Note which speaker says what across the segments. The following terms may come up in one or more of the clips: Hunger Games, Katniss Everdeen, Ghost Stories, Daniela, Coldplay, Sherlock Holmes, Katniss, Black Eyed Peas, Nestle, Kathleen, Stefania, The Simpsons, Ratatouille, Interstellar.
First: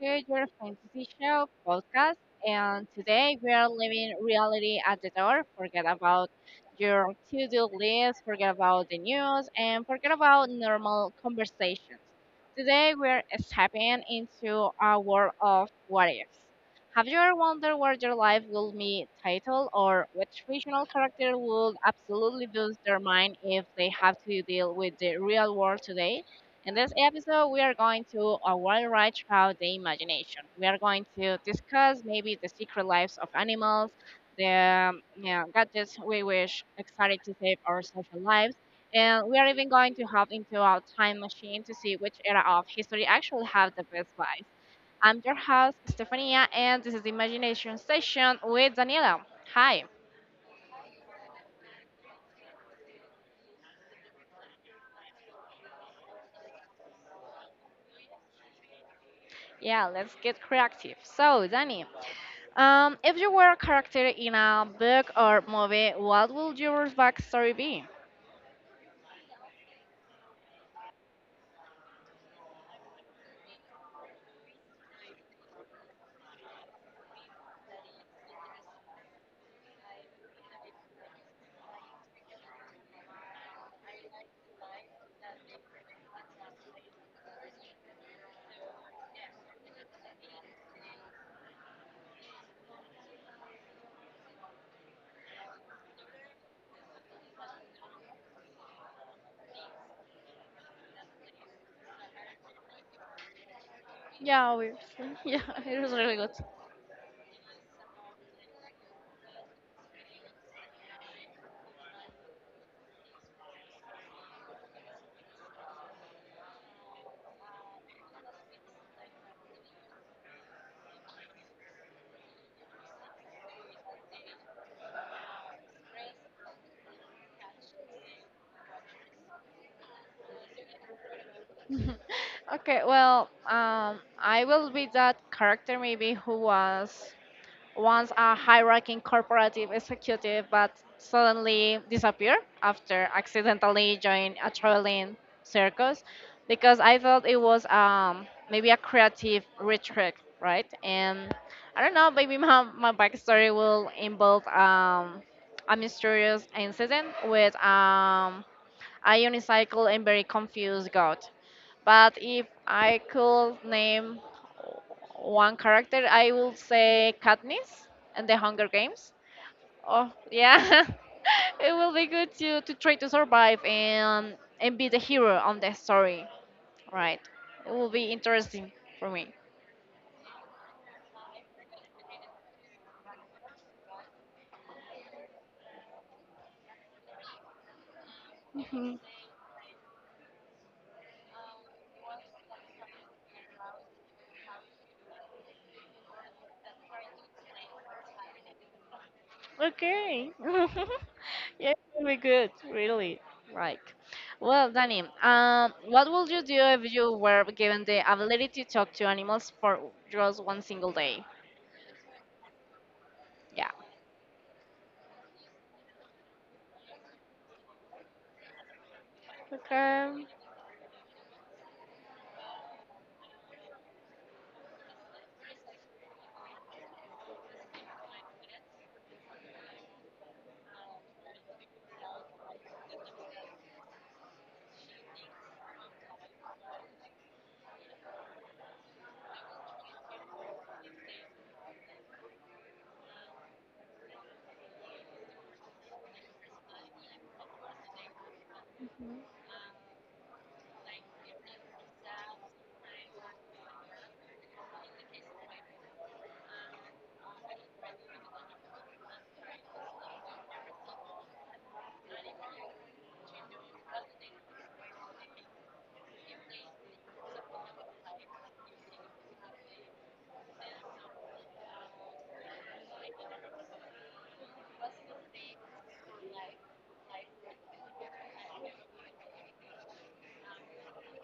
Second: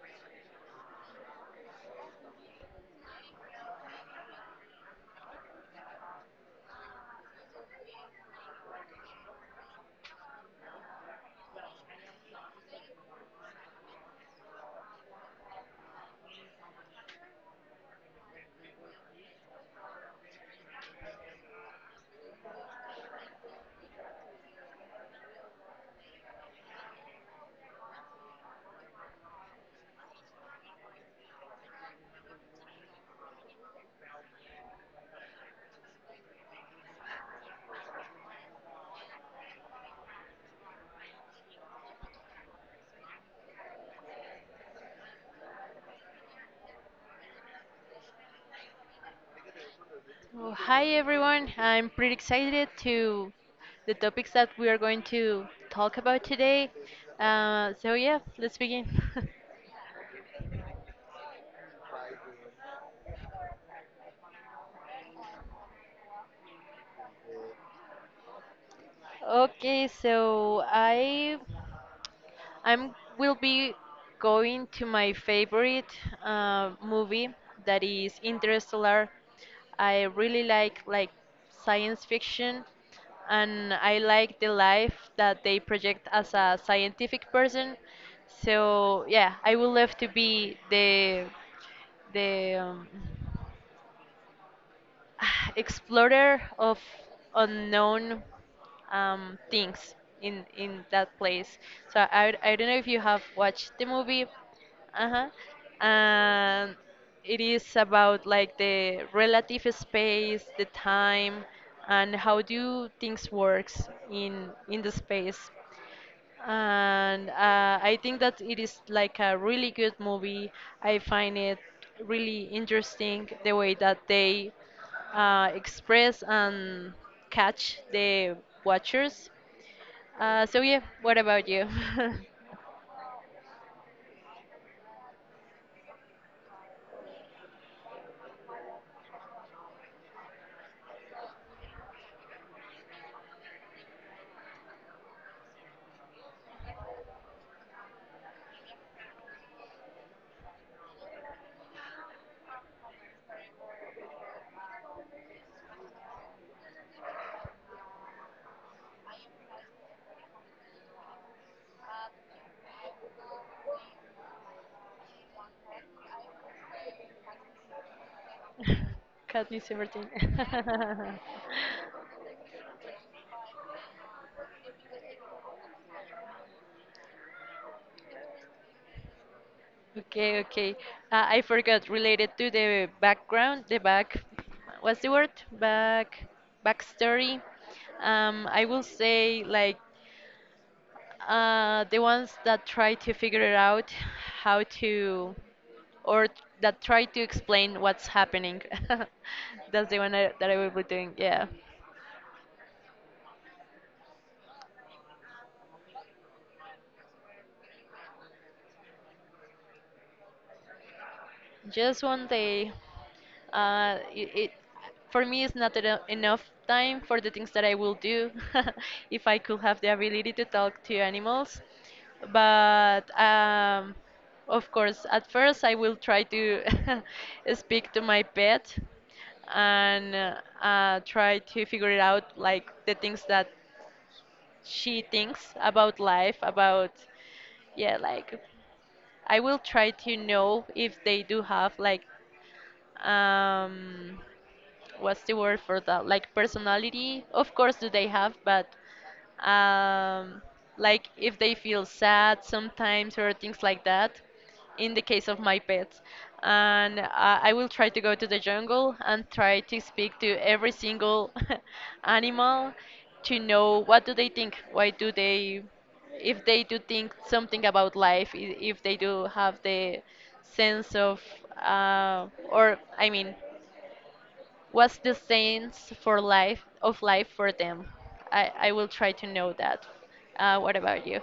Speaker 1: to your fantasy show podcast. And today we are leaving reality at the door. Forget about your to do list, forget about the news, and forget about normal conversations. Today we're stepping into a world of what ifs. Have you ever wondered what your life will be titled or which fictional character would absolutely lose their mind if they have to deal with the real world today? In this episode, we are going to a wild ride throughout the imagination. We are going to discuss maybe the secret lives of animals, the yeah, gadgets we wish excited to save our social lives, and we are even going to hop into our time machine to see which era of history actually have the best vibes. I'm your host, Stefania, and this is the Imagination Session with Daniela. Hi.
Speaker 2: Oh, hi everyone. I'm pretty excited to the topics that we are going to talk about today. So yeah, let's begin.
Speaker 1: Yeah, let's get creative. So, Dani, if you were a character in a book or movie, what would your backstory be?
Speaker 2: Okay, so I I'm will be going to my favorite movie that is Interstellar. I really like science fiction, and I like the life that they project as a scientific person. So yeah, I would love to be the explorer of unknown things in that place. So I don't know if you have watched the movie.
Speaker 1: Yeah, obviously.
Speaker 2: Uh-huh.
Speaker 1: Yeah, it was really good.
Speaker 2: And it is about like the relative space, the time, and how do things works in the space, and I think that it is like a really good movie. I find it really interesting the way that they express and catch the watchers. So yeah, what about you?
Speaker 1: Okay, well, I will be that character maybe who was once a high-ranking corporative executive but suddenly disappeared after accidentally joining a traveling circus because I thought it was maybe a creative retreat, right? And I don't know, maybe my backstory will involve a mysterious incident with a unicycle and very confused god. But if I could name one character, I would say Katniss and the Hunger Games.
Speaker 2: Katniss Everdeen.
Speaker 1: Oh, yeah. It will be good to try to survive and be the hero on the story, right? It will be interesting for me.
Speaker 2: Okay, okay. I forgot. Related to the background, the back, what's the word? Back, backstory. I will
Speaker 1: Mhm.
Speaker 2: say like the ones that try to figure it out how to, or that try to explain what's happening. That's the one
Speaker 1: Okay.
Speaker 2: I, that I will be doing. Yeah.
Speaker 1: Yeah, it will be good, really. Like, well, Danny, what would you do if you were given the ability to talk to animals for just one single day?
Speaker 2: Just 1 day.
Speaker 1: Yeah.
Speaker 2: It for me it's not enough time for the things that I will do if I could have the
Speaker 1: Okay.
Speaker 2: ability to talk to animals. But of course, at first I will try to speak to my pet and try to figure it out like the things that she thinks about life, about yeah, like I will try to know if they do have like um what's the word for that like personality of course do they have, but um like if they feel sad sometimes or things like that in the case of my pets. And I will try to go to the jungle and try to speak to every single animal to know what do they think, why do they, if they do think something about life, if they do have the sense of or I mean, what's the sense for life of life for them? I will try to know that. What about you?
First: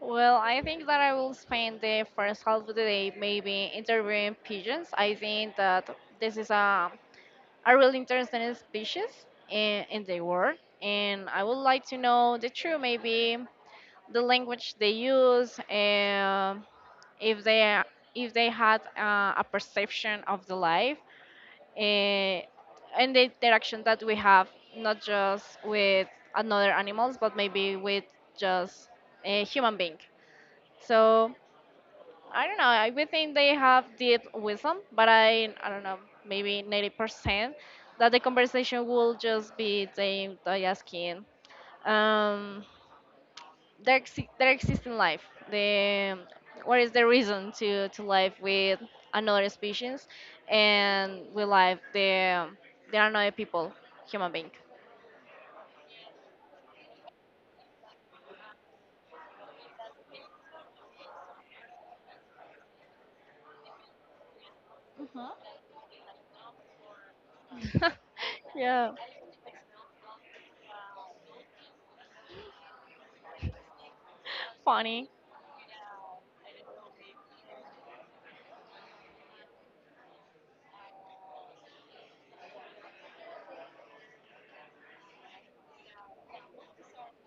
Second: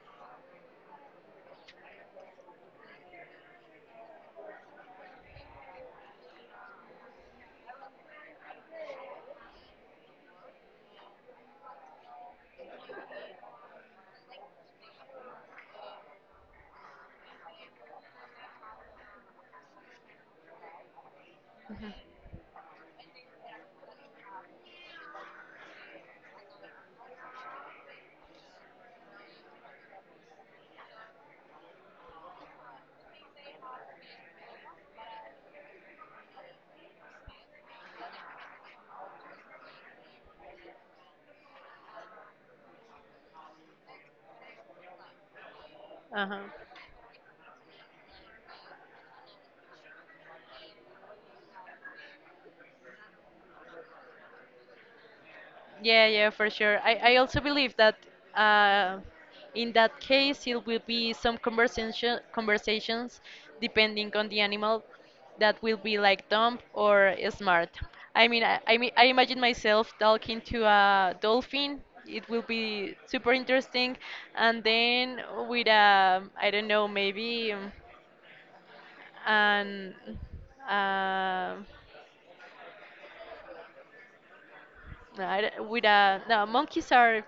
Speaker 1: Well, I think that I will spend the first half of the day maybe interviewing pigeons. I think that this is a really interesting species in the world, and I would like to know the true maybe the language they use, and if they if they had a perception of the life, eh, and the interaction that we have not just with another animals, but maybe with just a human being. So I don't know. I would think they have deep wisdom, but I don't know. Maybe 90% that the conversation will just be them they asking um their existing life. The
Speaker 2: Uh-huh.
Speaker 1: what is the reason to live with another species and we live the another people human being.
Speaker 2: Yeah, yeah, for sure. I also believe that uh, in that case it will be some conversations depending on the animal, that will be like dumb or smart. I mean, I, I mean,
Speaker 1: Yeah,
Speaker 2: I imagine myself talking to a dolphin. It will be super interesting, and
Speaker 1: funny.
Speaker 2: then with a, I don't know, maybe. And uh, with a no, monkeys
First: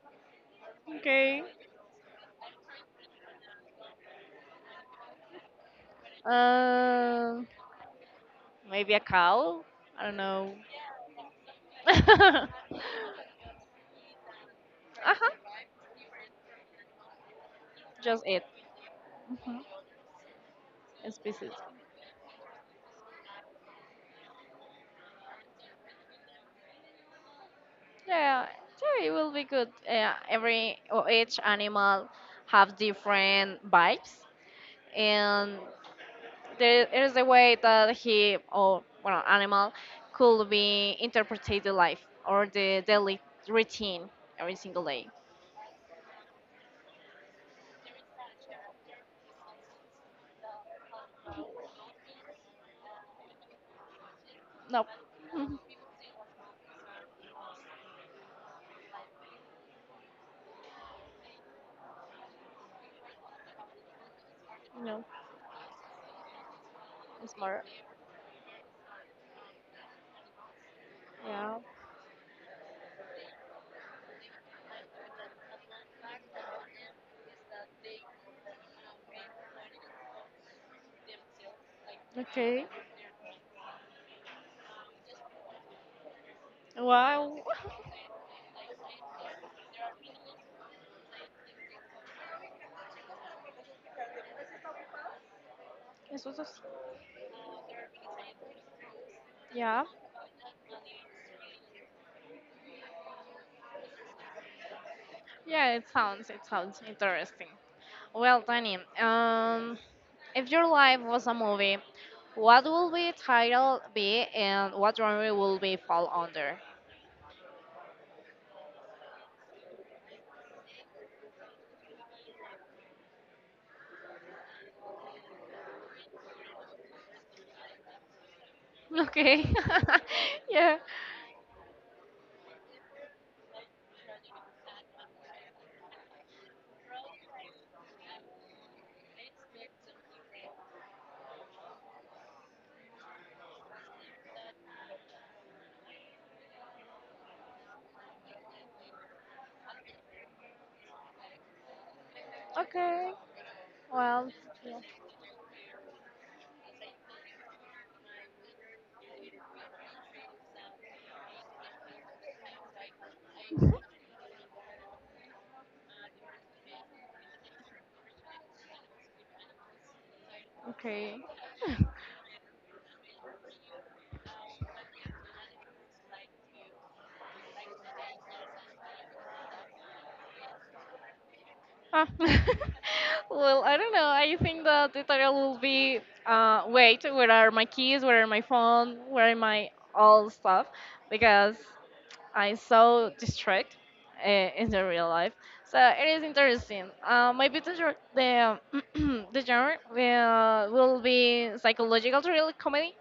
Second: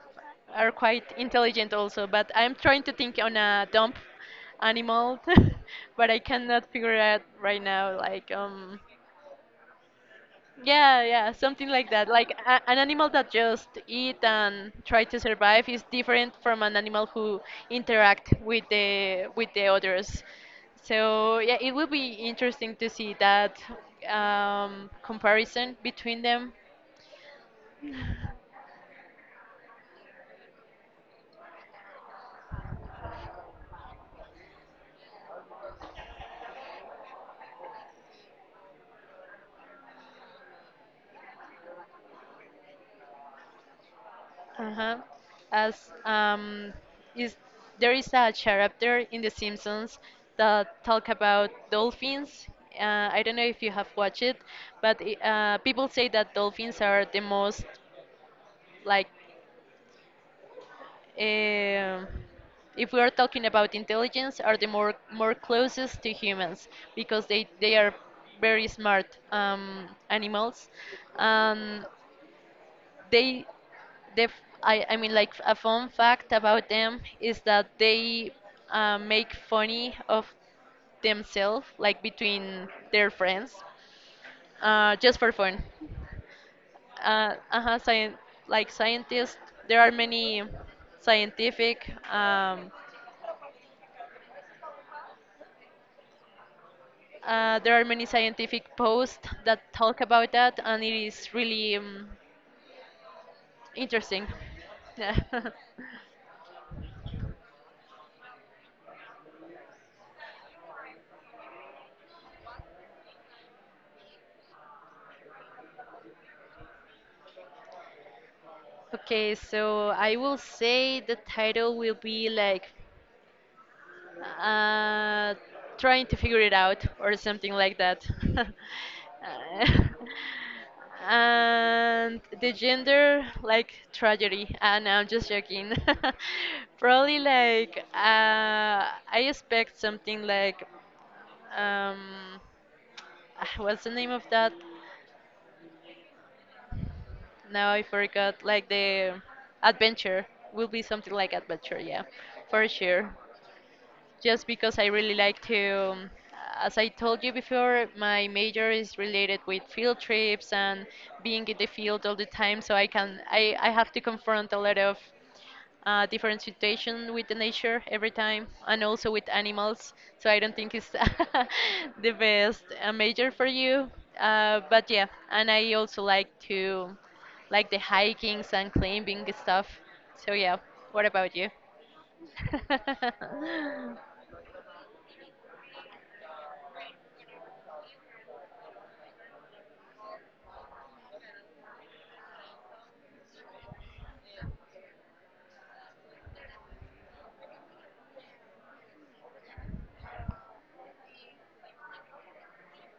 Speaker 2: are quite
Speaker 1: Okay.
Speaker 2: intelligent also, but I'm trying to think on a dumb animal, but I cannot figure out
Speaker 1: Um,
Speaker 2: right now like
Speaker 1: maybe a cow. I don't know.
Speaker 2: yeah, yeah, something like that. Like
Speaker 1: uh
Speaker 2: a, an animal that just eat and try to
Speaker 1: huh.
Speaker 2: survive is different from an animal who
Speaker 1: Just
Speaker 2: interact
Speaker 1: eat
Speaker 2: with the others. So
Speaker 1: species.
Speaker 2: yeah, it will be interesting to see that comparison between them.
Speaker 1: Yeah, yeah, it will be good. Every or each animal have different vibes, and there is a way that he or well animal could be interpreted the life or the daily routine every single
Speaker 2: Uh-huh.
Speaker 1: day.
Speaker 2: As is There is a chapter in The Simpsons that talk about dolphins. I don't know if you have watched it,
Speaker 1: No,
Speaker 2: but people say that dolphins are the most like, um if we are talking about intelligence, are the more
Speaker 1: no,
Speaker 2: more closest to humans because
Speaker 1: it's
Speaker 2: they
Speaker 1: more.
Speaker 2: they are very smart animals.
Speaker 1: Yeah.
Speaker 2: Um, they the f- I mean like a fun fact about them is that they make funny of themselves like
Speaker 1: Okay.
Speaker 2: between their friends just for fun.
Speaker 1: Wow.
Speaker 2: uh, uh scien- like scientists, there are many scientific
Speaker 1: This was.
Speaker 2: posts that
Speaker 1: Yeah.
Speaker 2: talk about that, and it is really interesting. Yeah.
Speaker 1: Yeah. It sounds. Interesting. Well, Danny, if your life was a movie, what will the title be and what genre will we fall under?
Speaker 2: Okay, so I will say the title will be like uh, trying to figure it out or something like that.
Speaker 1: Okay.
Speaker 2: Uh,
Speaker 1: Yeah.
Speaker 2: and the gender like tragedy. And I'm just joking. Probably like I expect something like um, ah, what's the name of that? Now I forgot. Like the adventure, will be something like adventure, yeah, for
Speaker 1: Okay.
Speaker 2: sure.
Speaker 1: Well,
Speaker 2: Just
Speaker 1: yeah.
Speaker 2: because I really like to, as I told you before, my major is related with field trips and being in the field all the time. So I can, I have to confront a lot of different situations with the nature every time, and also with animals. So I don't think it's
Speaker 1: Okay.
Speaker 2: the best major for you. But yeah, and I also like to like the hikings and climbing stuff. So yeah, what about you?
Speaker 1: Ah. Well, I don't know. I think that the title will be wait, where are my keys? Where are my phone? Where are my all stuff? Because I'm so distracted uh, in the real life. So it is interesting. Maybe the gen- the the genre will be psychological thriller comedy.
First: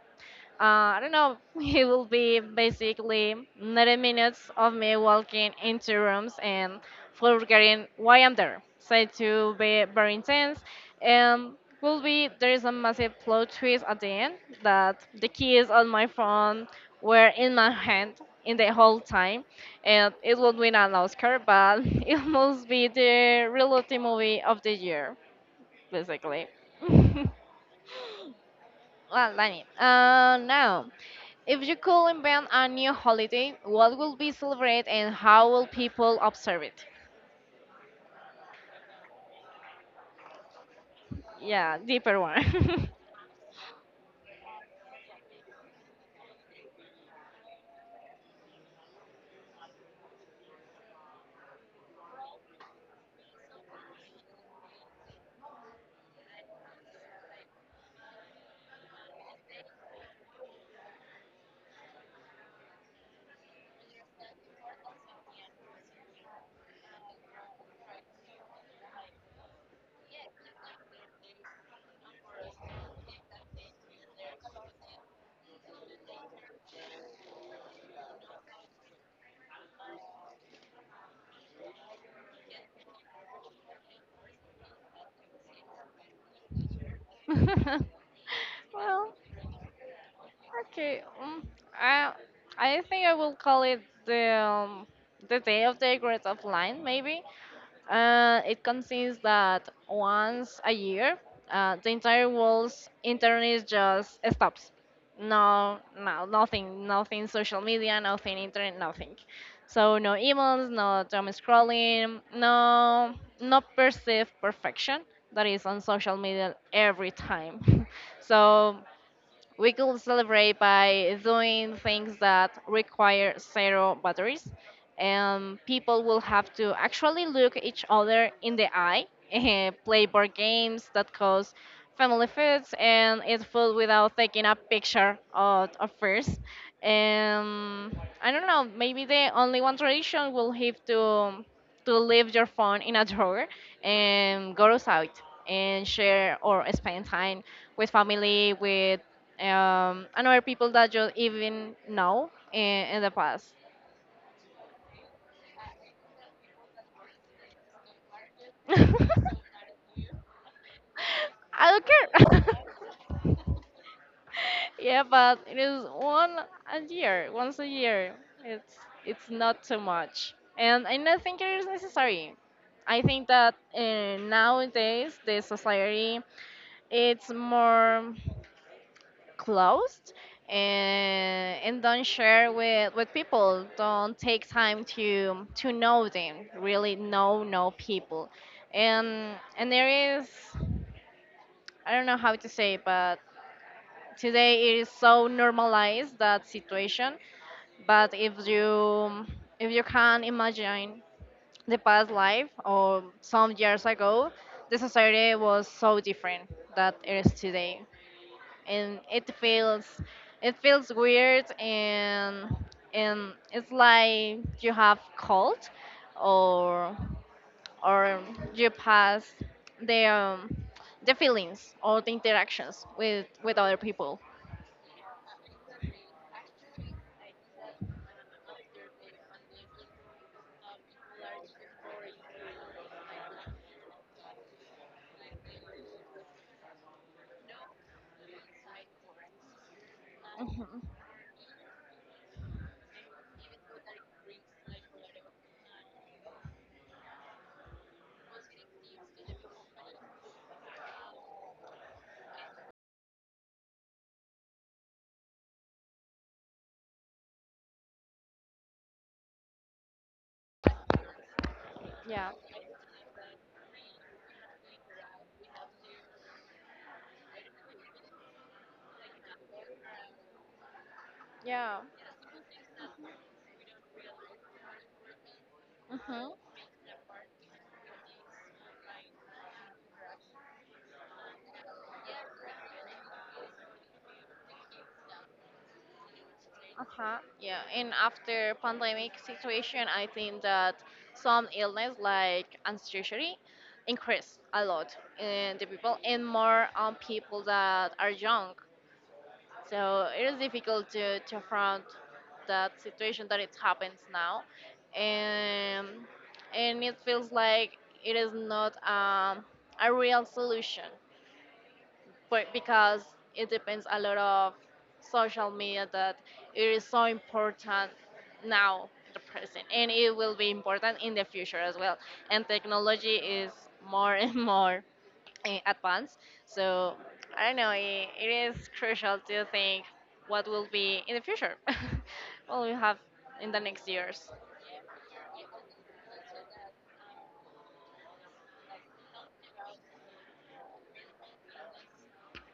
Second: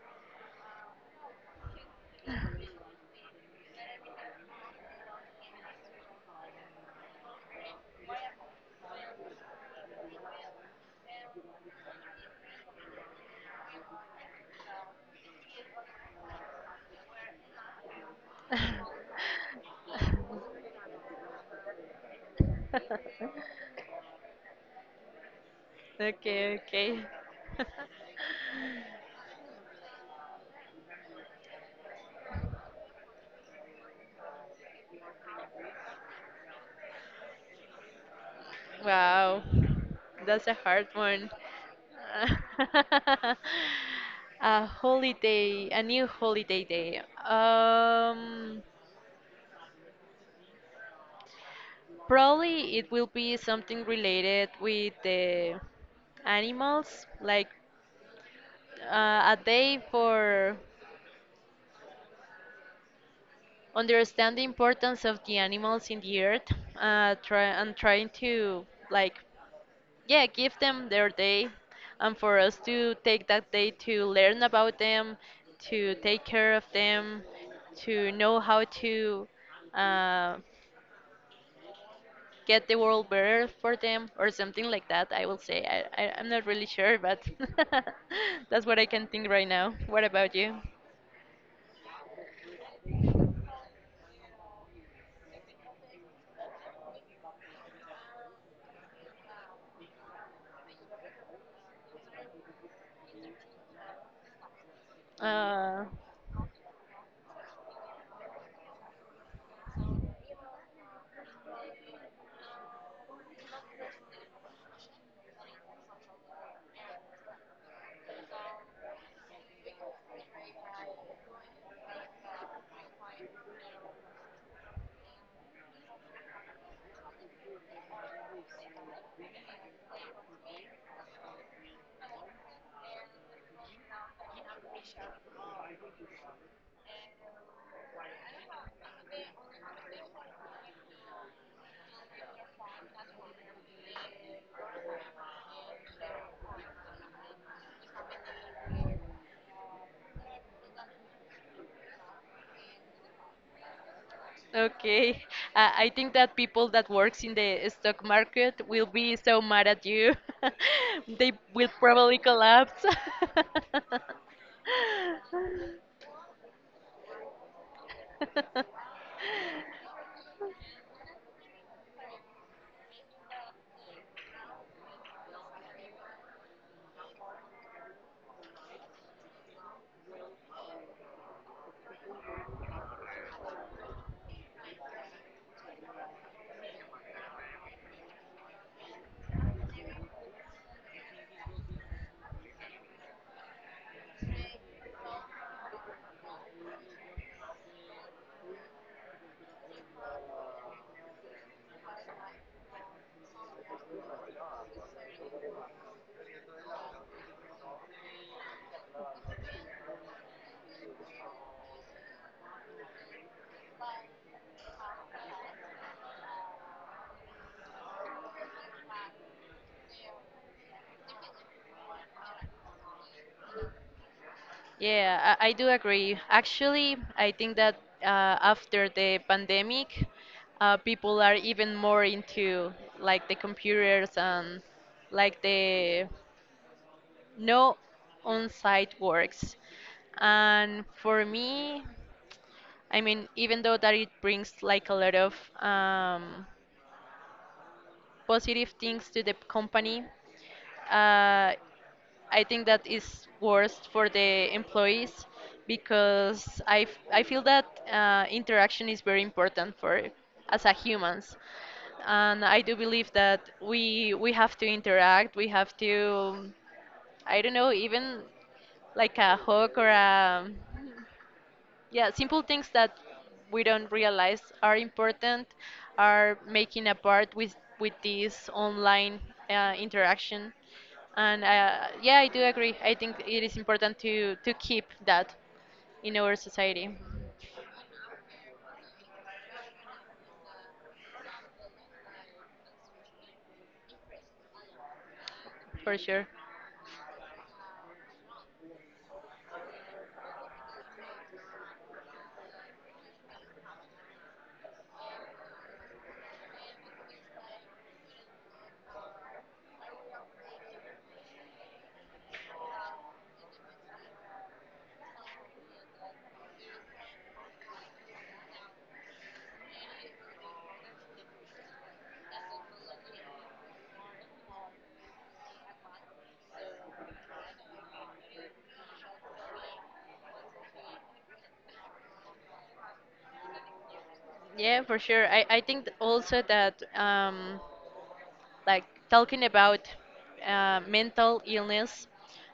Speaker 1: I don't know, it will be basically 90 minutes of me walking into rooms and forgetting why I'm there. So it will be very intense. And will be there is a massive plot twist at the end that the keys on my phone were in my hand in the whole time, and it will win an Oscar, but it must be the reality movie of the year basically.
Speaker 2: Okay, okay.
Speaker 1: Well, Danny. Now, if you could invent a new holiday, what will be celebrated and how will people observe it?
Speaker 2: Wow, that's a hard one.
Speaker 1: Yeah, deeper one.
Speaker 2: A holiday, a new holiday day. Um, probably it will be something related with the animals, like a day for understand the importance of the animals in the earth, trying to like yeah, give them their day, and for us to take that day to learn about them, to take care of them, to know how to uh, get the world better for them or something like that, I will say. I'm not really sure, but that's what I can
Speaker 1: Well,
Speaker 2: think right now. What about you?
Speaker 1: okay. I I think I will call it the um, the day of the great offline maybe. It consists that once a year, the entire world's internet just stops. No,
Speaker 2: Uh,
Speaker 1: no, nothing, nothing social media, nothing internet, nothing. So no emails, no doom scrolling, no perceived perfection that is on social media every time. So we could celebrate by doing things that require zero batteries, and people will have to actually look each other in the eye, play board games that cause family foods, and eat food without taking a picture of first. Um, I don't know. Maybe the only one tradition will have to leave your phone in a drawer and go outside and share or spend time with family, with and other people that you even know in the past.
Speaker 2: Okay. I think that people that works in the stock market
Speaker 1: I
Speaker 2: will be so mad at you. They will
Speaker 1: don't
Speaker 2: probably
Speaker 1: care.
Speaker 2: collapse.
Speaker 1: Yeah, but it is once a year. It's it's not too much, and I don't think it is necessary. I think that nowadays the society it's more closed, and don't share with people, don't take time to know them, really know people. And there is, I don't know how to say, but today it is so normalized, that situation. But if you can imagine the past life or some years ago, the society was so different that it is today, and it feels weird, and it's like you have cold or or you pass the um, the feelings or the interactions with other people.
Speaker 2: Yeah, I do agree. Actually, I think that after the pandemic, people are even more into like the computers and like the no on site works.
Speaker 1: Mhm.
Speaker 2: And for me, I mean, even though that it brings like a lot of um, positive things to the company, uh, I think that is worst for the employees, because I feel that interaction is very important for us as a humans,
Speaker 1: Yeah,
Speaker 2: and I do believe that we have to interact. We have to, I don't know, even like a hook or a
Speaker 1: yeah.
Speaker 2: yeah, simple things that we don't realize are important
Speaker 1: Mm-hmm.
Speaker 2: are making a part with this online interaction. And yeah, I do agree, I think it is important to keep that in our society,
Speaker 1: Uh-huh. Yeah. And after pandemic situation, I think that some illness like anxiety increase a lot in the
Speaker 2: for
Speaker 1: people
Speaker 2: sure.
Speaker 1: and more on people that are young. So it is difficult to front that situation that it happens now. And and it feels like it is not a real solution, but because it depends a lot of social media that it is so important now the present, and it will be important in the future as well, and technology is more and more advanced. So I don't know, it is crucial to think what will be in the future. What we have in the next years.
Speaker 2: Yeah, for sure, I think also that like talking about mental illness,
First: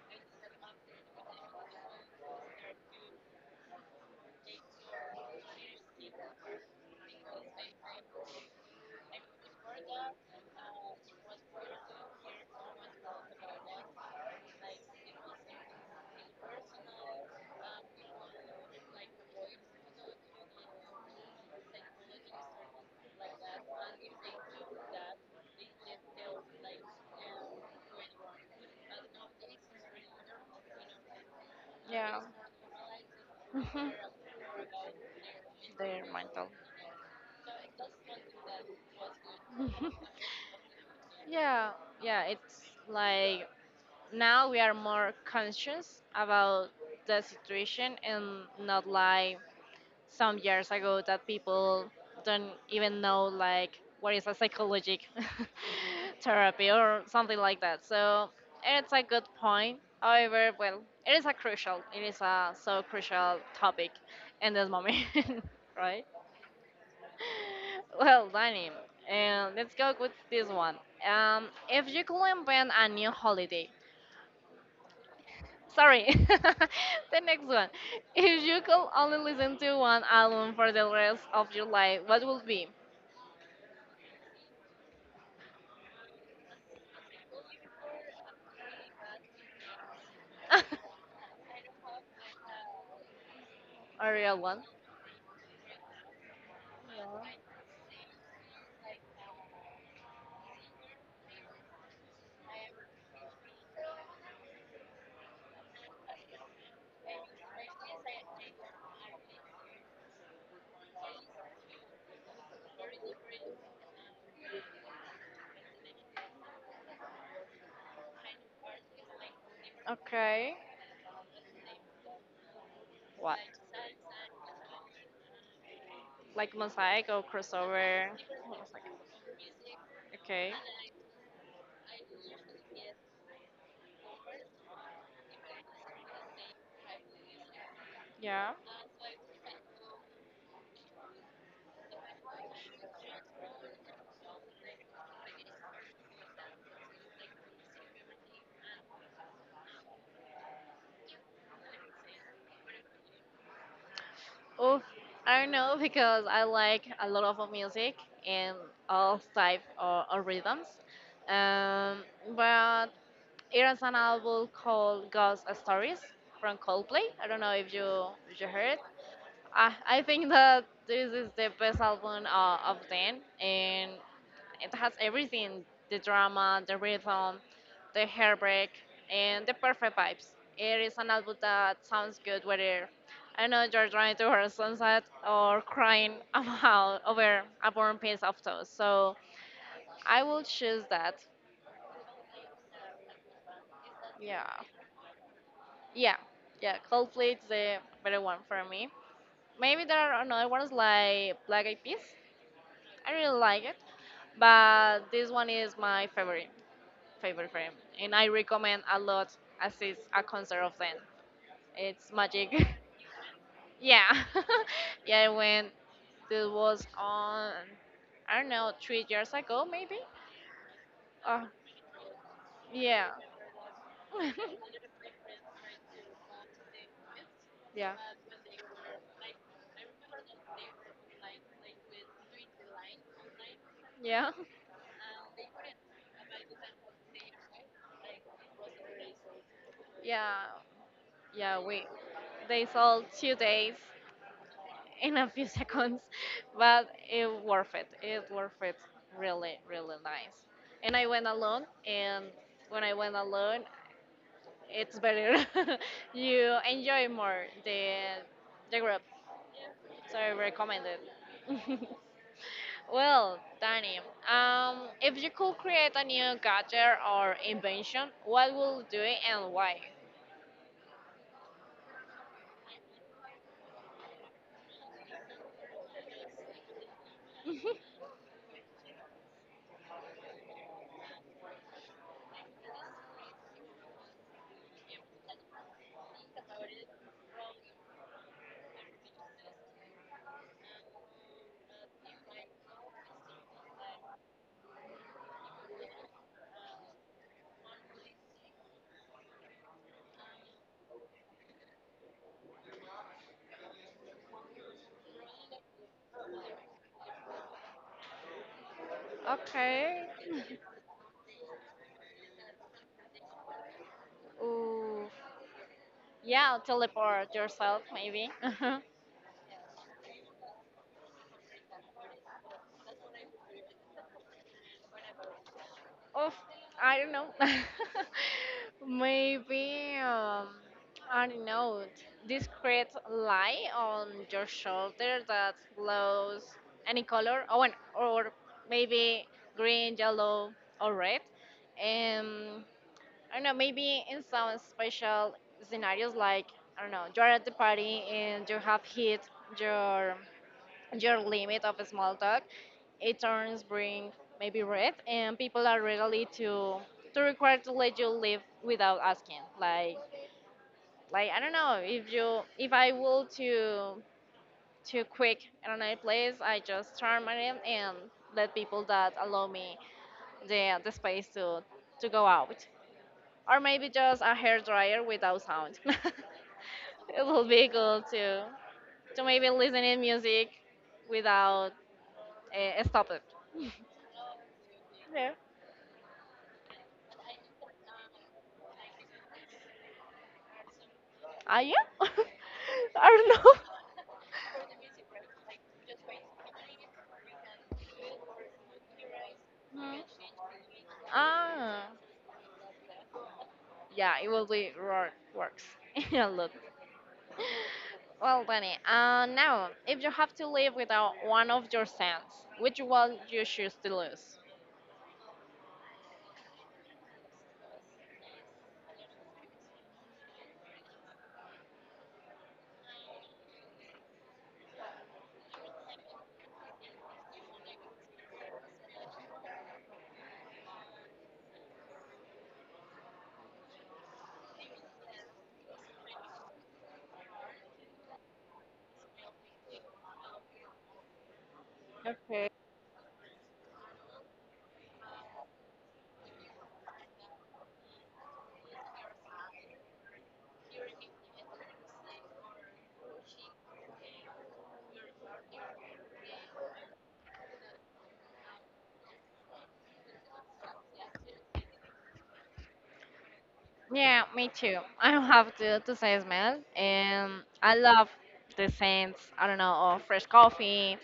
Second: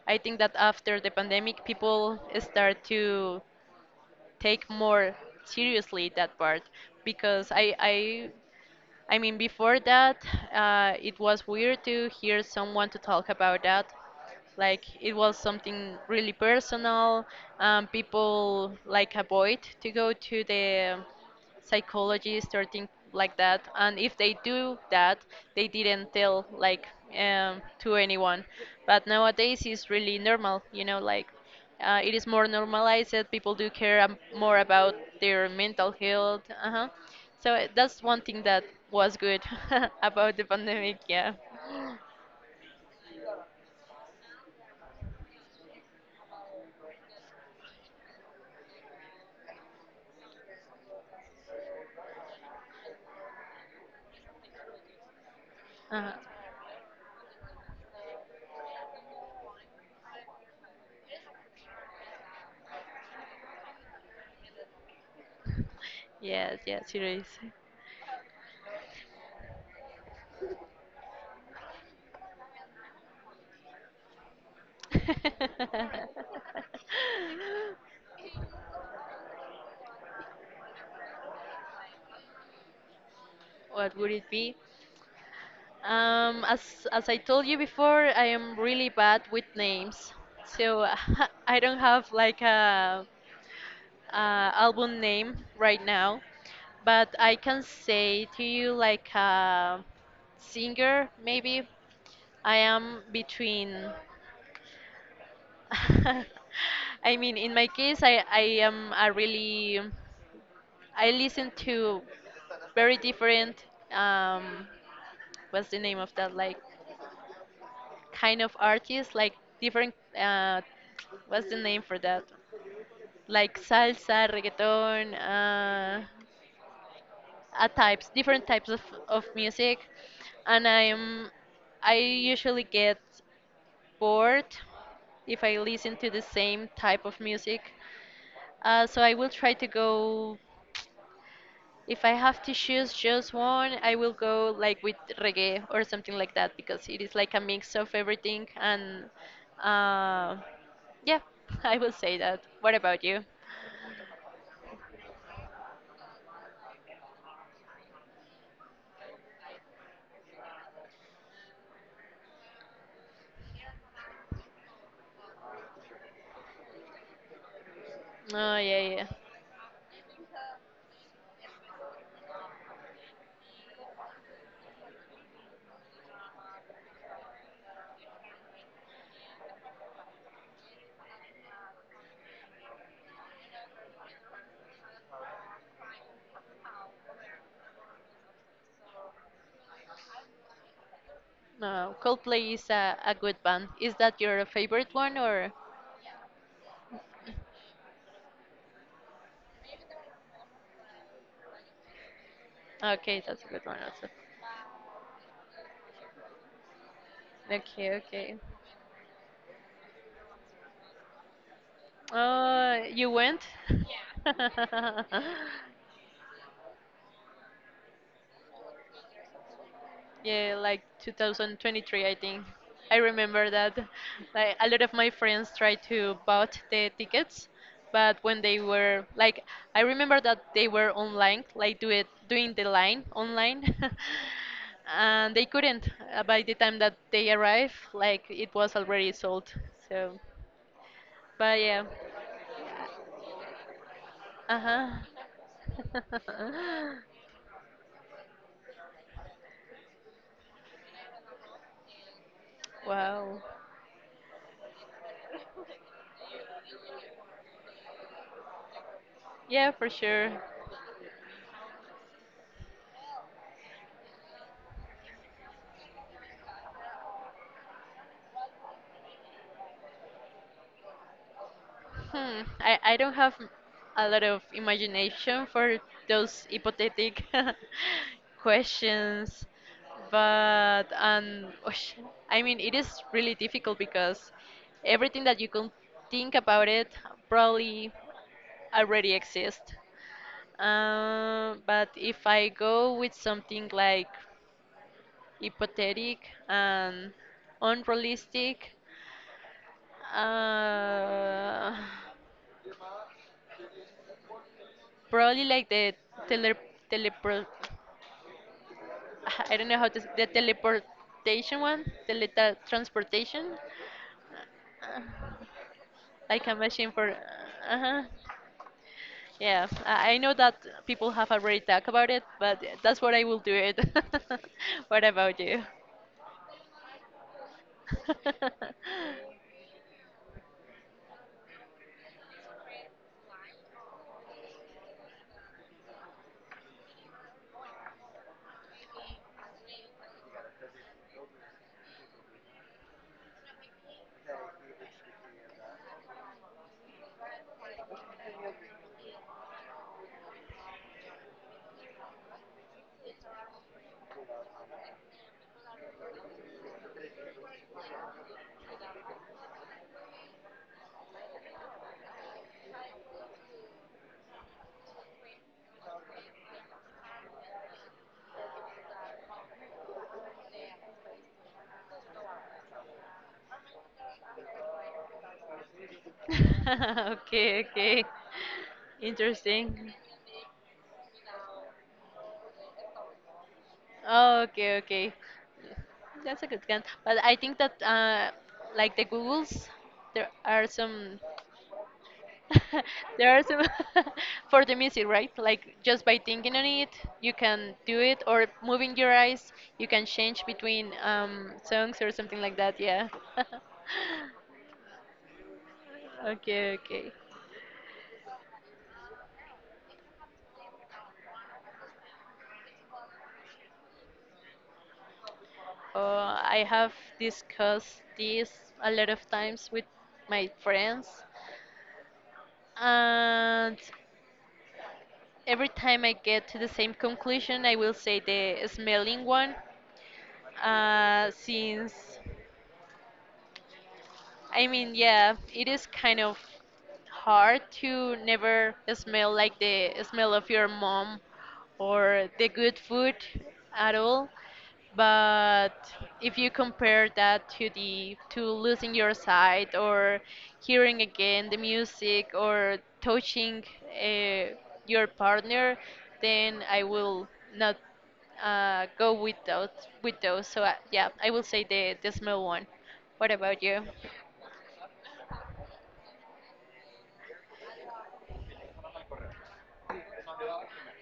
Speaker 2: I think that after the pandemic people start to take more seriously that part, because I mean before that it was weird to hear someone to talk about that, like it was something really personal. People like avoid to go to the psychologist or things like that. And if they do that, they didn't tell like to anyone. But nowadays it's really normal, you know, like it
Speaker 1: Yeah.
Speaker 2: is more normalized. That people do
Speaker 1: Mhm.
Speaker 2: care more about their mental
Speaker 1: Their
Speaker 2: health.
Speaker 1: mental
Speaker 2: Uh-huh. So that's one thing that was good about the pandemic. Yeah.
Speaker 1: Yeah, yeah, it's like now we are more conscious about the situation and not like some years ago that people don't even know like what is a psychologic
Speaker 2: Uh-huh.
Speaker 1: therapy or something like that. So it's a good point. However, well, it is a so crucial topic in this moment, right?
Speaker 2: Yes, yes, it is.
Speaker 1: Well, Danny, and let's go with this one. If you could invent a new holiday, sorry. The next one. If you could only listen to one album for the rest of your life, what would be?
Speaker 2: What would it be? As I told you before, I am really bad with names, so I don't have like
Speaker 1: A real
Speaker 2: a
Speaker 1: one.
Speaker 2: album name right now. But I can say to you like a singer, maybe. I am between. I mean, in my case, I am a really. I listen to very different um what's the name of that like kind of artists like different
Speaker 1: Okay.
Speaker 2: what's the name for that
Speaker 1: What?
Speaker 2: like salsa, reggaeton,
Speaker 1: Like Mosaic or
Speaker 2: uh,
Speaker 1: crossover?
Speaker 2: types, different types of music,
Speaker 1: Okay.
Speaker 2: and I usually get bored if I listen to the same type of music,
Speaker 1: Yeah.
Speaker 2: so I will try to go if I have to choose just one, I will go like with reggae or something like that because it is like a mix of everything, and uh, yeah, I will say that. What about you?
Speaker 1: Oof. I don't know because I like a lot of music and all type of rhythms. Um, but there is an album called Ghost Stories from Coldplay. I don't know if you
Speaker 2: Oh
Speaker 1: heard.
Speaker 2: yeah, yeah.
Speaker 1: I think that this is the best album of them, and it has everything: the drama, the rhythm, the heartbreak, and the perfect vibes. It is an album that sounds good whether I know you're trying to hear sunset or crying about over a burnt piece of toast. So I will choose that.
Speaker 2: No, Coldplay is a good band. Is that
Speaker 1: Yeah,
Speaker 2: your favorite one or?
Speaker 1: yeah, yeah. Coldplay is the better one for me. Maybe there are another ones like Black Eyed Peas. I
Speaker 2: Okay,
Speaker 1: really
Speaker 2: that's a
Speaker 1: like
Speaker 2: good
Speaker 1: it.
Speaker 2: one also.
Speaker 1: But this one is my favorite frame,
Speaker 2: Okay,
Speaker 1: and I
Speaker 2: okay.
Speaker 1: recommend a lot. Assist a concert of them, it's magic.
Speaker 2: Oh, you went?
Speaker 1: Yeah.
Speaker 2: Yeah.
Speaker 1: Yeah. When this was on, I don't know, 3 years ago maybe.
Speaker 2: Yeah, like
Speaker 1: Oh,
Speaker 2: 2023, I think. I
Speaker 1: yeah.
Speaker 2: remember that. Like a lot of my friends tried to bought the tickets,
Speaker 1: Yeah,
Speaker 2: but when they were like, I remember that they were online, like do it doing the line online,
Speaker 1: yeah,
Speaker 2: and they couldn't. By the time that they arrived, like it was already sold. So,
Speaker 1: yeah, yeah.
Speaker 2: but
Speaker 1: we
Speaker 2: yeah,
Speaker 1: they sold 2 days
Speaker 2: uh huh.
Speaker 1: in a few seconds, but it worth it. It worth it. Really, really nice. And I went alone, and when I went
Speaker 2: Wow.
Speaker 1: alone, it's better. You enjoy more the group,
Speaker 2: Yeah, for
Speaker 1: so I
Speaker 2: sure.
Speaker 1: recommend it. Well, Danny, if you could create a new gadget or invention, what will you do it and why?
Speaker 2: Hmm. I don't have a lot of imagination for those hypothetic questions, but osh, I mean, it is really difficult because everything that you can think about it probably already exists. But if I go with something like hypothetic and unrealistic, uh, probably like the tele telepro I don't know how to s
Speaker 1: Okay.
Speaker 2: the teleportation one, teletransportation,
Speaker 1: Ooh.
Speaker 2: like a
Speaker 1: Yeah,
Speaker 2: machine for
Speaker 1: teleport yourself
Speaker 2: uh-huh.
Speaker 1: maybe.
Speaker 2: Yeah, I know that people have already talked about it, but that's what I will do it. What about you?
Speaker 1: Of I don't know. Maybe I don't know. Discreet lie on your shoulder that glows any color. Oh, and, or maybe green, yellow, or red. Um, I don't know. Maybe in some special scenarios, like I don't know, you're at the party and you have hit your your limit of small talk, it turns bring maybe red, and people are ready to require to let you live without asking. Like I don't know if you if I will to quick in another place, I just turn my name and let people that allow me the space to go out, or maybe just a hair dryer without sound. It will
Speaker 2: Okay,
Speaker 1: be cool
Speaker 2: okay.
Speaker 1: to maybe
Speaker 2: Interesting.
Speaker 1: listening music without stopping.
Speaker 2: Oh, okay, okay.
Speaker 1: Yeah.
Speaker 2: That's a good one. But I think that like the Googles, there are some.
Speaker 1: I am. I
Speaker 2: There are
Speaker 1: don't know.
Speaker 2: some for the music, right? Like just by thinking on it, you can do it, or moving your eyes, you
Speaker 1: Hmm.
Speaker 2: can change between
Speaker 1: Ah,
Speaker 2: songs or something like that. Yeah.
Speaker 1: yeah, it will be works a lot.
Speaker 2: Okay, okay.
Speaker 1: Well, Danny, now, if you have to live without one of your senses, which one you choose to lose?
Speaker 2: I have discussed this a lot of times with my friends, and every time I get to the same conclusion, I will say the smelling one, since I mean, yeah, it is kind of hard to never smell like the smell of your mom or the
Speaker 1: Okay.
Speaker 2: good food at all. But if you compare that to the to losing your sight or hearing again the music or touching uh, your partner, then I will not go with those with those. So yeah, I will say the smell one. What about you?
Speaker 1: Yeah, me too. I have to say smell, and I love the scents. I don't know of fresh coffee,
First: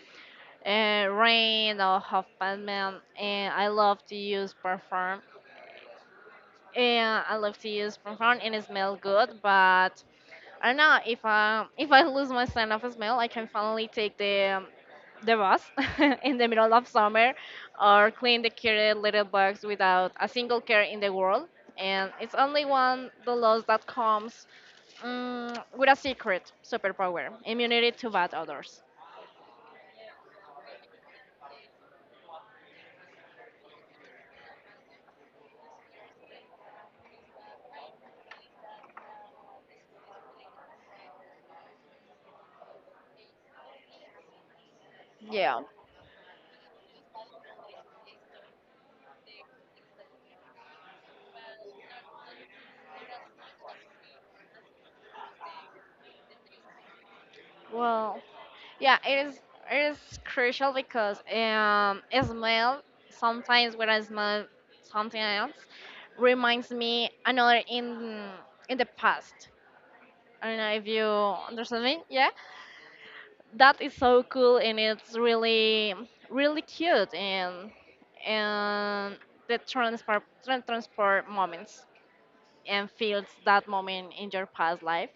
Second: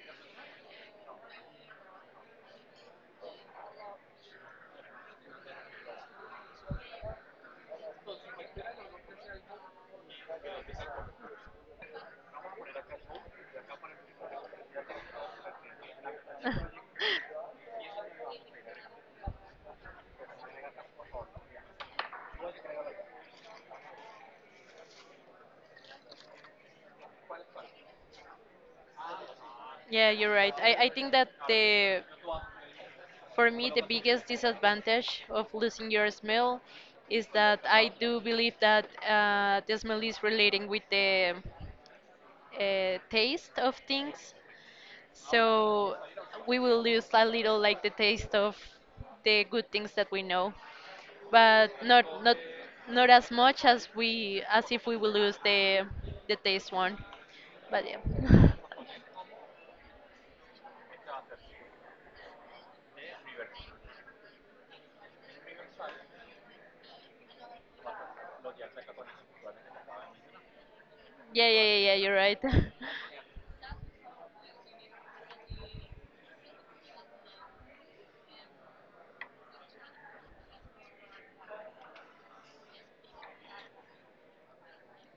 Speaker 1: rain or half batman and I love to use perfume and I love to use perfume and it smells good but I don't know if I lose my sense of smell I can finally take the bus in the middle of summer or clean the cute little bugs without a single care in the world and it's only one the loss that comes with a secret superpower immunity to bad odors.
Speaker 2: Yeah, you're right. I think that the for me the biggest disadvantage of losing your smell is that I do believe that the smell is relating with the taste of things.
Speaker 1: Yeah.
Speaker 2: So we will lose a little like the taste of the good things that we know, but not not as much as we as if we will lose the taste one. But yeah.
Speaker 1: Well, yeah, it is. It is crucial because a smell sometimes when I smell something else reminds me another in the past. I don't know if you
Speaker 2: Yeah, yeah, yeah,
Speaker 1: understand
Speaker 2: yeah,
Speaker 1: me.
Speaker 2: you're
Speaker 1: Yeah,
Speaker 2: right.
Speaker 1: that is so cool and it's really really cute and the transport transport moments and feels that moment in your past life.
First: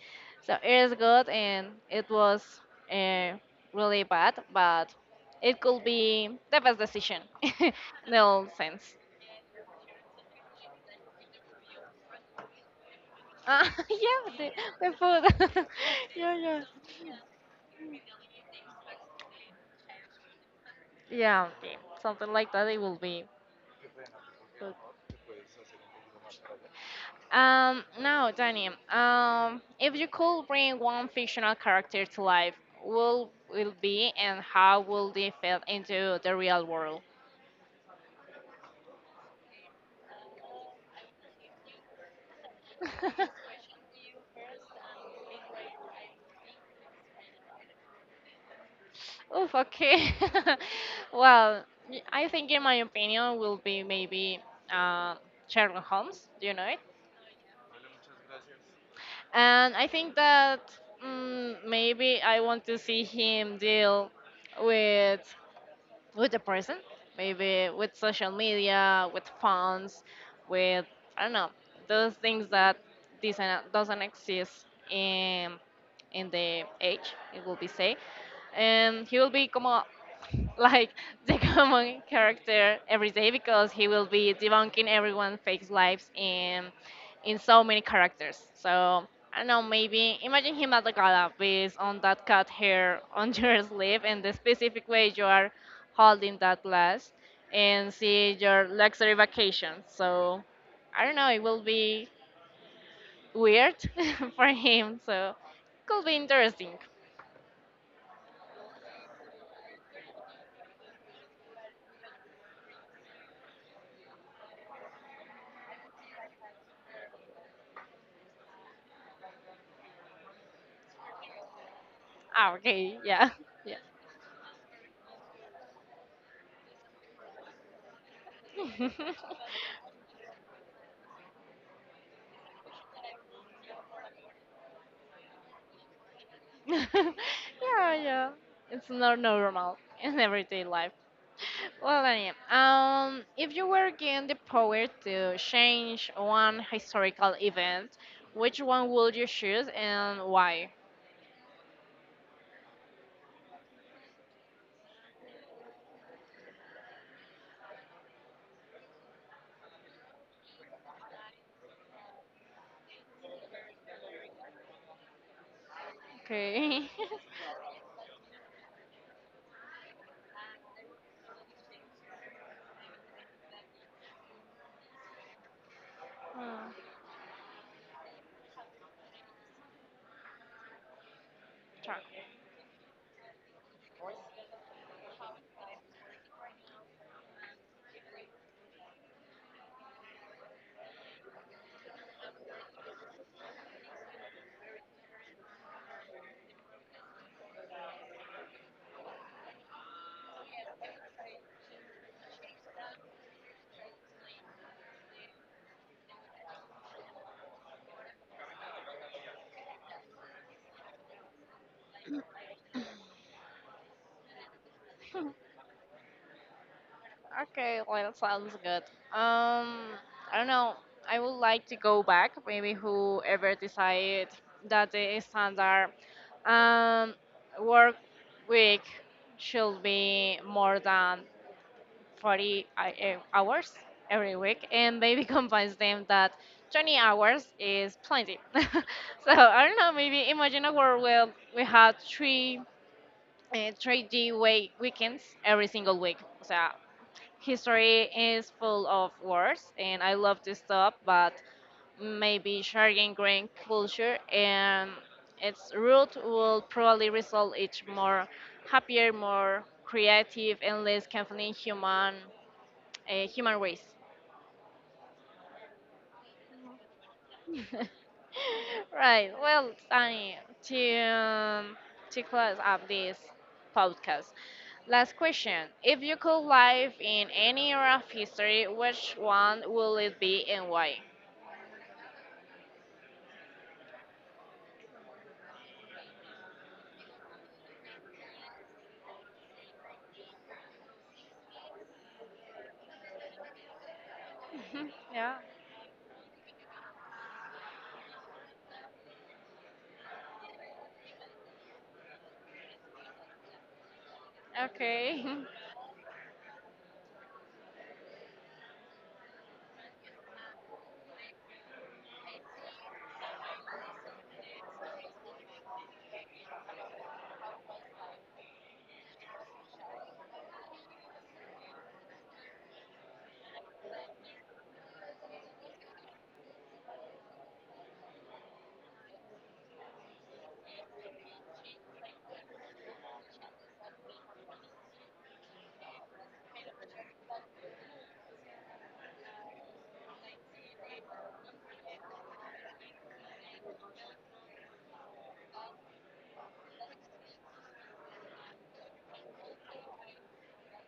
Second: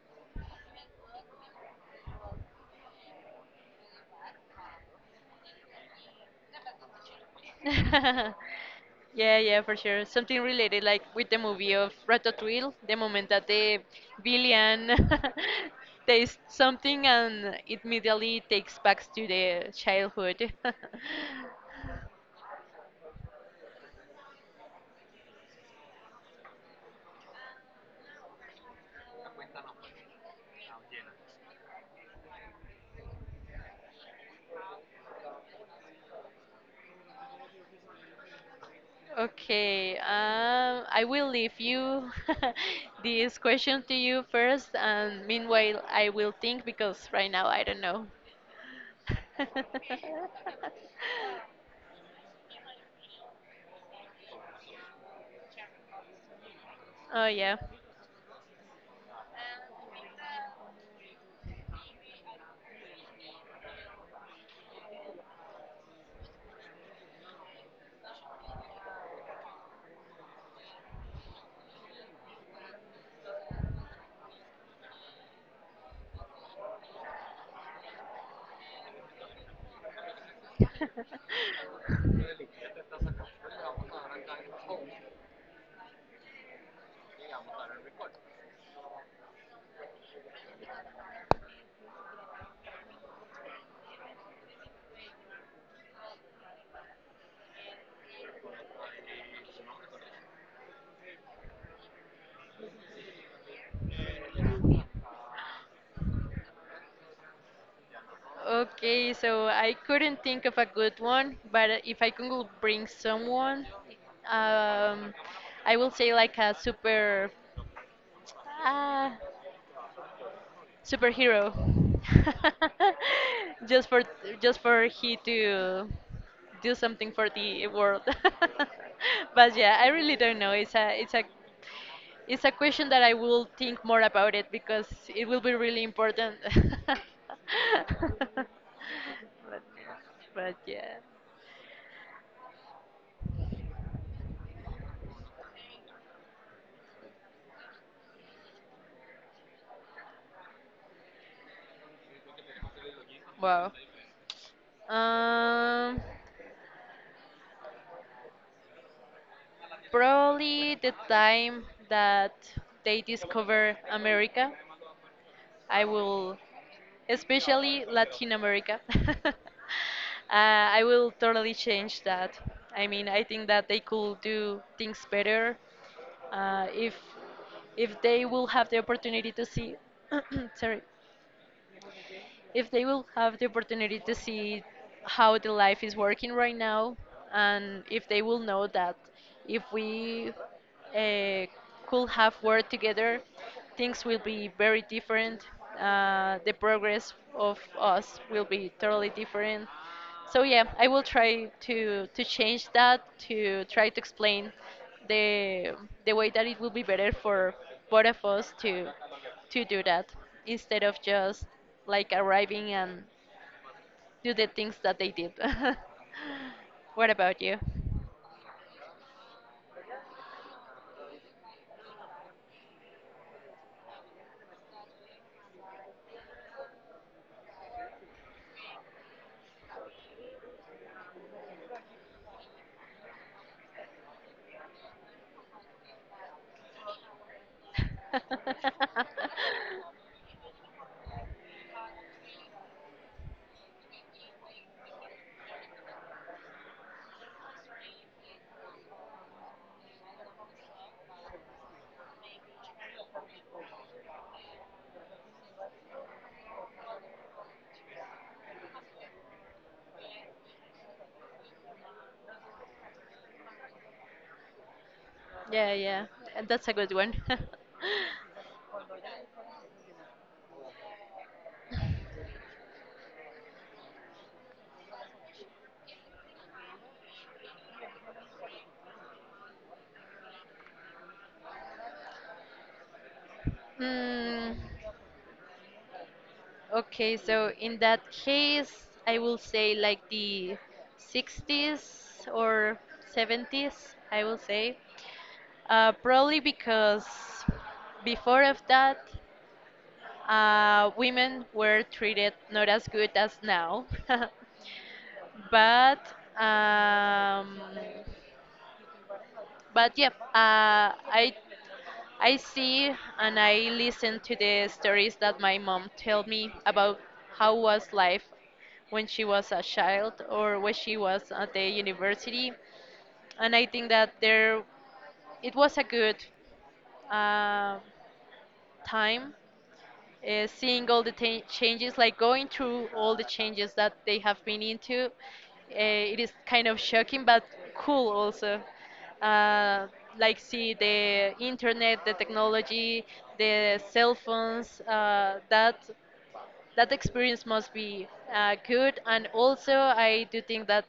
Speaker 1: So it is good and it was uh, really bad, but it could be the best decision in all sense.
Speaker 2: Yeah, yeah, for sure. Something related, like with the movie of Ratatouille, the moment that
Speaker 1: Uh,
Speaker 2: the
Speaker 1: yeah,
Speaker 2: villain
Speaker 1: the food. Yeah,
Speaker 2: tastes
Speaker 1: yeah.
Speaker 2: something and it immediately takes back to the childhood.
Speaker 1: Yeah, okay. Something like that it will be good. Um, now Danny, um, if you could bring one fictional character to life, will be and how will they fit into the real world?
Speaker 2: Okay, I will leave you this question to you first, and meanwhile, I will think because right now I don't know.
Speaker 1: Oof, okay. Well, I think in my opinion will be maybe uh, Sherlock Holmes. Do you know it?
Speaker 2: Oh, yeah.
Speaker 1: And I think that maybe I want to see him deal with with the person, maybe with social media, with phones, with I don't know those things that doesn't exist in in the age. It will be say and he will be como like the common character every day because he will be debunking everyone fake lives in so many characters. So I don't know, maybe imagine him at the gala based on that cut hair on your sleeve and the specific way you are holding that glass and see your luxury vacation. So I don't know, it will be weird for him. So could be interesting.
Speaker 2: Okay, so I couldn't think of a good one, but if I could bring someone, um, I will say like a super, uh, superhero,
Speaker 1: Ah, okay, yeah.
Speaker 2: just for just for he to do something for the world. But yeah, I really don't know. It's a it's a question that I will think more about it because it will be really important.
Speaker 1: Yeah, yeah.
Speaker 2: but,
Speaker 1: It's not normal in
Speaker 2: but
Speaker 1: everyday life.
Speaker 2: yeah,
Speaker 1: Well, anyway, if you were given the power to change one historical event, which one would you choose and why?
Speaker 2: wow. Um, Probably the time that they discover America, I will,
Speaker 1: Okay.
Speaker 2: especially Latin America. uh, I will totally change that. I mean, I think that they could do things better uh,
Speaker 1: Uh,
Speaker 2: if if they will have the opportunity to see sorry
Speaker 1: Chuck.
Speaker 2: if they will have the opportunity to see how the life is working right now and if they will know that if we uh, could have worked together things will be very different, the progress of us will be totally different. So yeah, I will try to change that, to try to explain the way that it will be better for both of us to do that, instead of just like arriving and do the things that they did. What about you?
Speaker 1: Okay, well, sounds good. Um, I don't know. I would like to go back. Maybe whoever decided that the standard um, work week should be more than 40 hours every week, and maybe convince them that 20 hours is plenty. So I don't know. Maybe imagine a world where we have three 3D way weekends every single week. So history is full of wars and I love to stop but maybe sharing green culture and its root will probably result each more happier more creative and less conflicting human human race.
Speaker 2: Yeah, yeah, that's a good one.
Speaker 1: Right, well, Sunny, to um, to close up this podcast last question, if you could live in any era of history, which one will it be and why?
Speaker 2: mm, Okay, so in that case, I will say like the 60s or 70s, I will say.
Speaker 1: Yeah.
Speaker 2: Probably because before of that, women were treated not as good as now.
Speaker 1: Okay.
Speaker 2: But um, but yeah, I see and I listen to the stories that my mom told me about how was life when she was a child or when she was at the university, and I think that there it was a good uh, time, seeing all the ta changes, like going through all the changes that they have been into. It is kind of shocking, but cool also. Uh, like see the internet, the technology, the cell phones. That experience must be good, and also I do think that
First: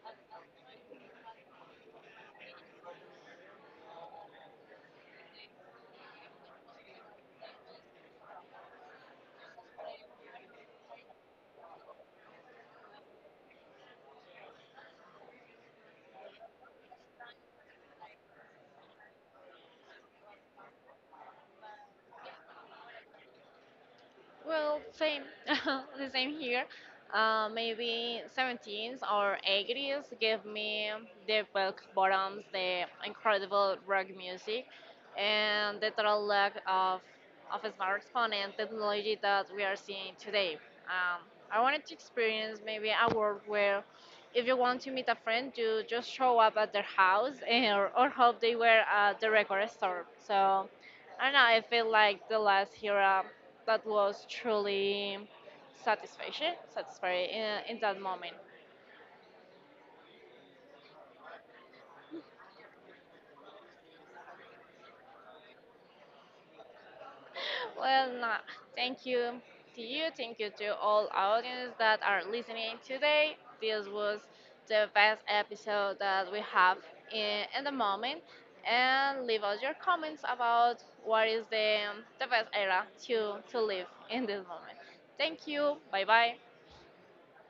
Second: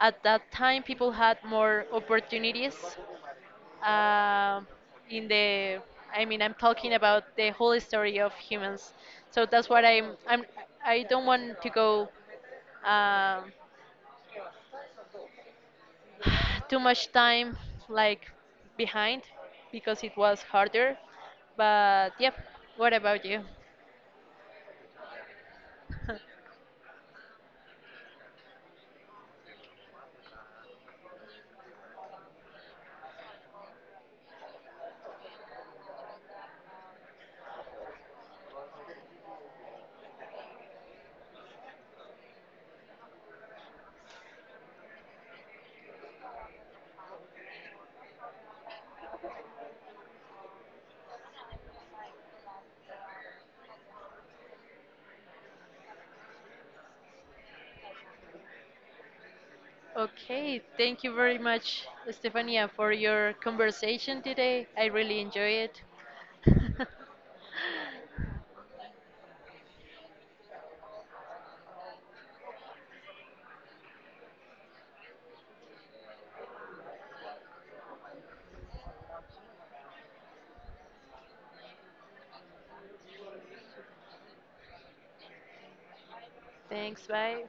Speaker 2: at that time people had more opportunities um, in the I mean, I'm talking about the whole story of humans, so that's what I'm I don't want to go, um, too much time like behind, because it was harder. But yep, what about you?
Speaker 1: Well, same, the same here. Maybe 17s or 80s give me the belt bottoms, the incredible rock music, and the total lack of smartphone and technology that we are seeing today. Um, I wanted to experience maybe a world where if you want to meet a friend, you just show up at their house and, or hope they were at the record store. So I don't know, I feel like the last era that was truly satisfying in that moment.
Speaker 2: Okay, thank you very much, Stefania, for your conversation today. I really enjoy it.
Speaker 1: Well, nah, thank you to you, thank you to all audience that are listening today. This was the best episode that we have in the moment. And leave us your comments about what is the best era to live in this moment. Thank you. Bye bye.
Speaker 2: Thanks, bye.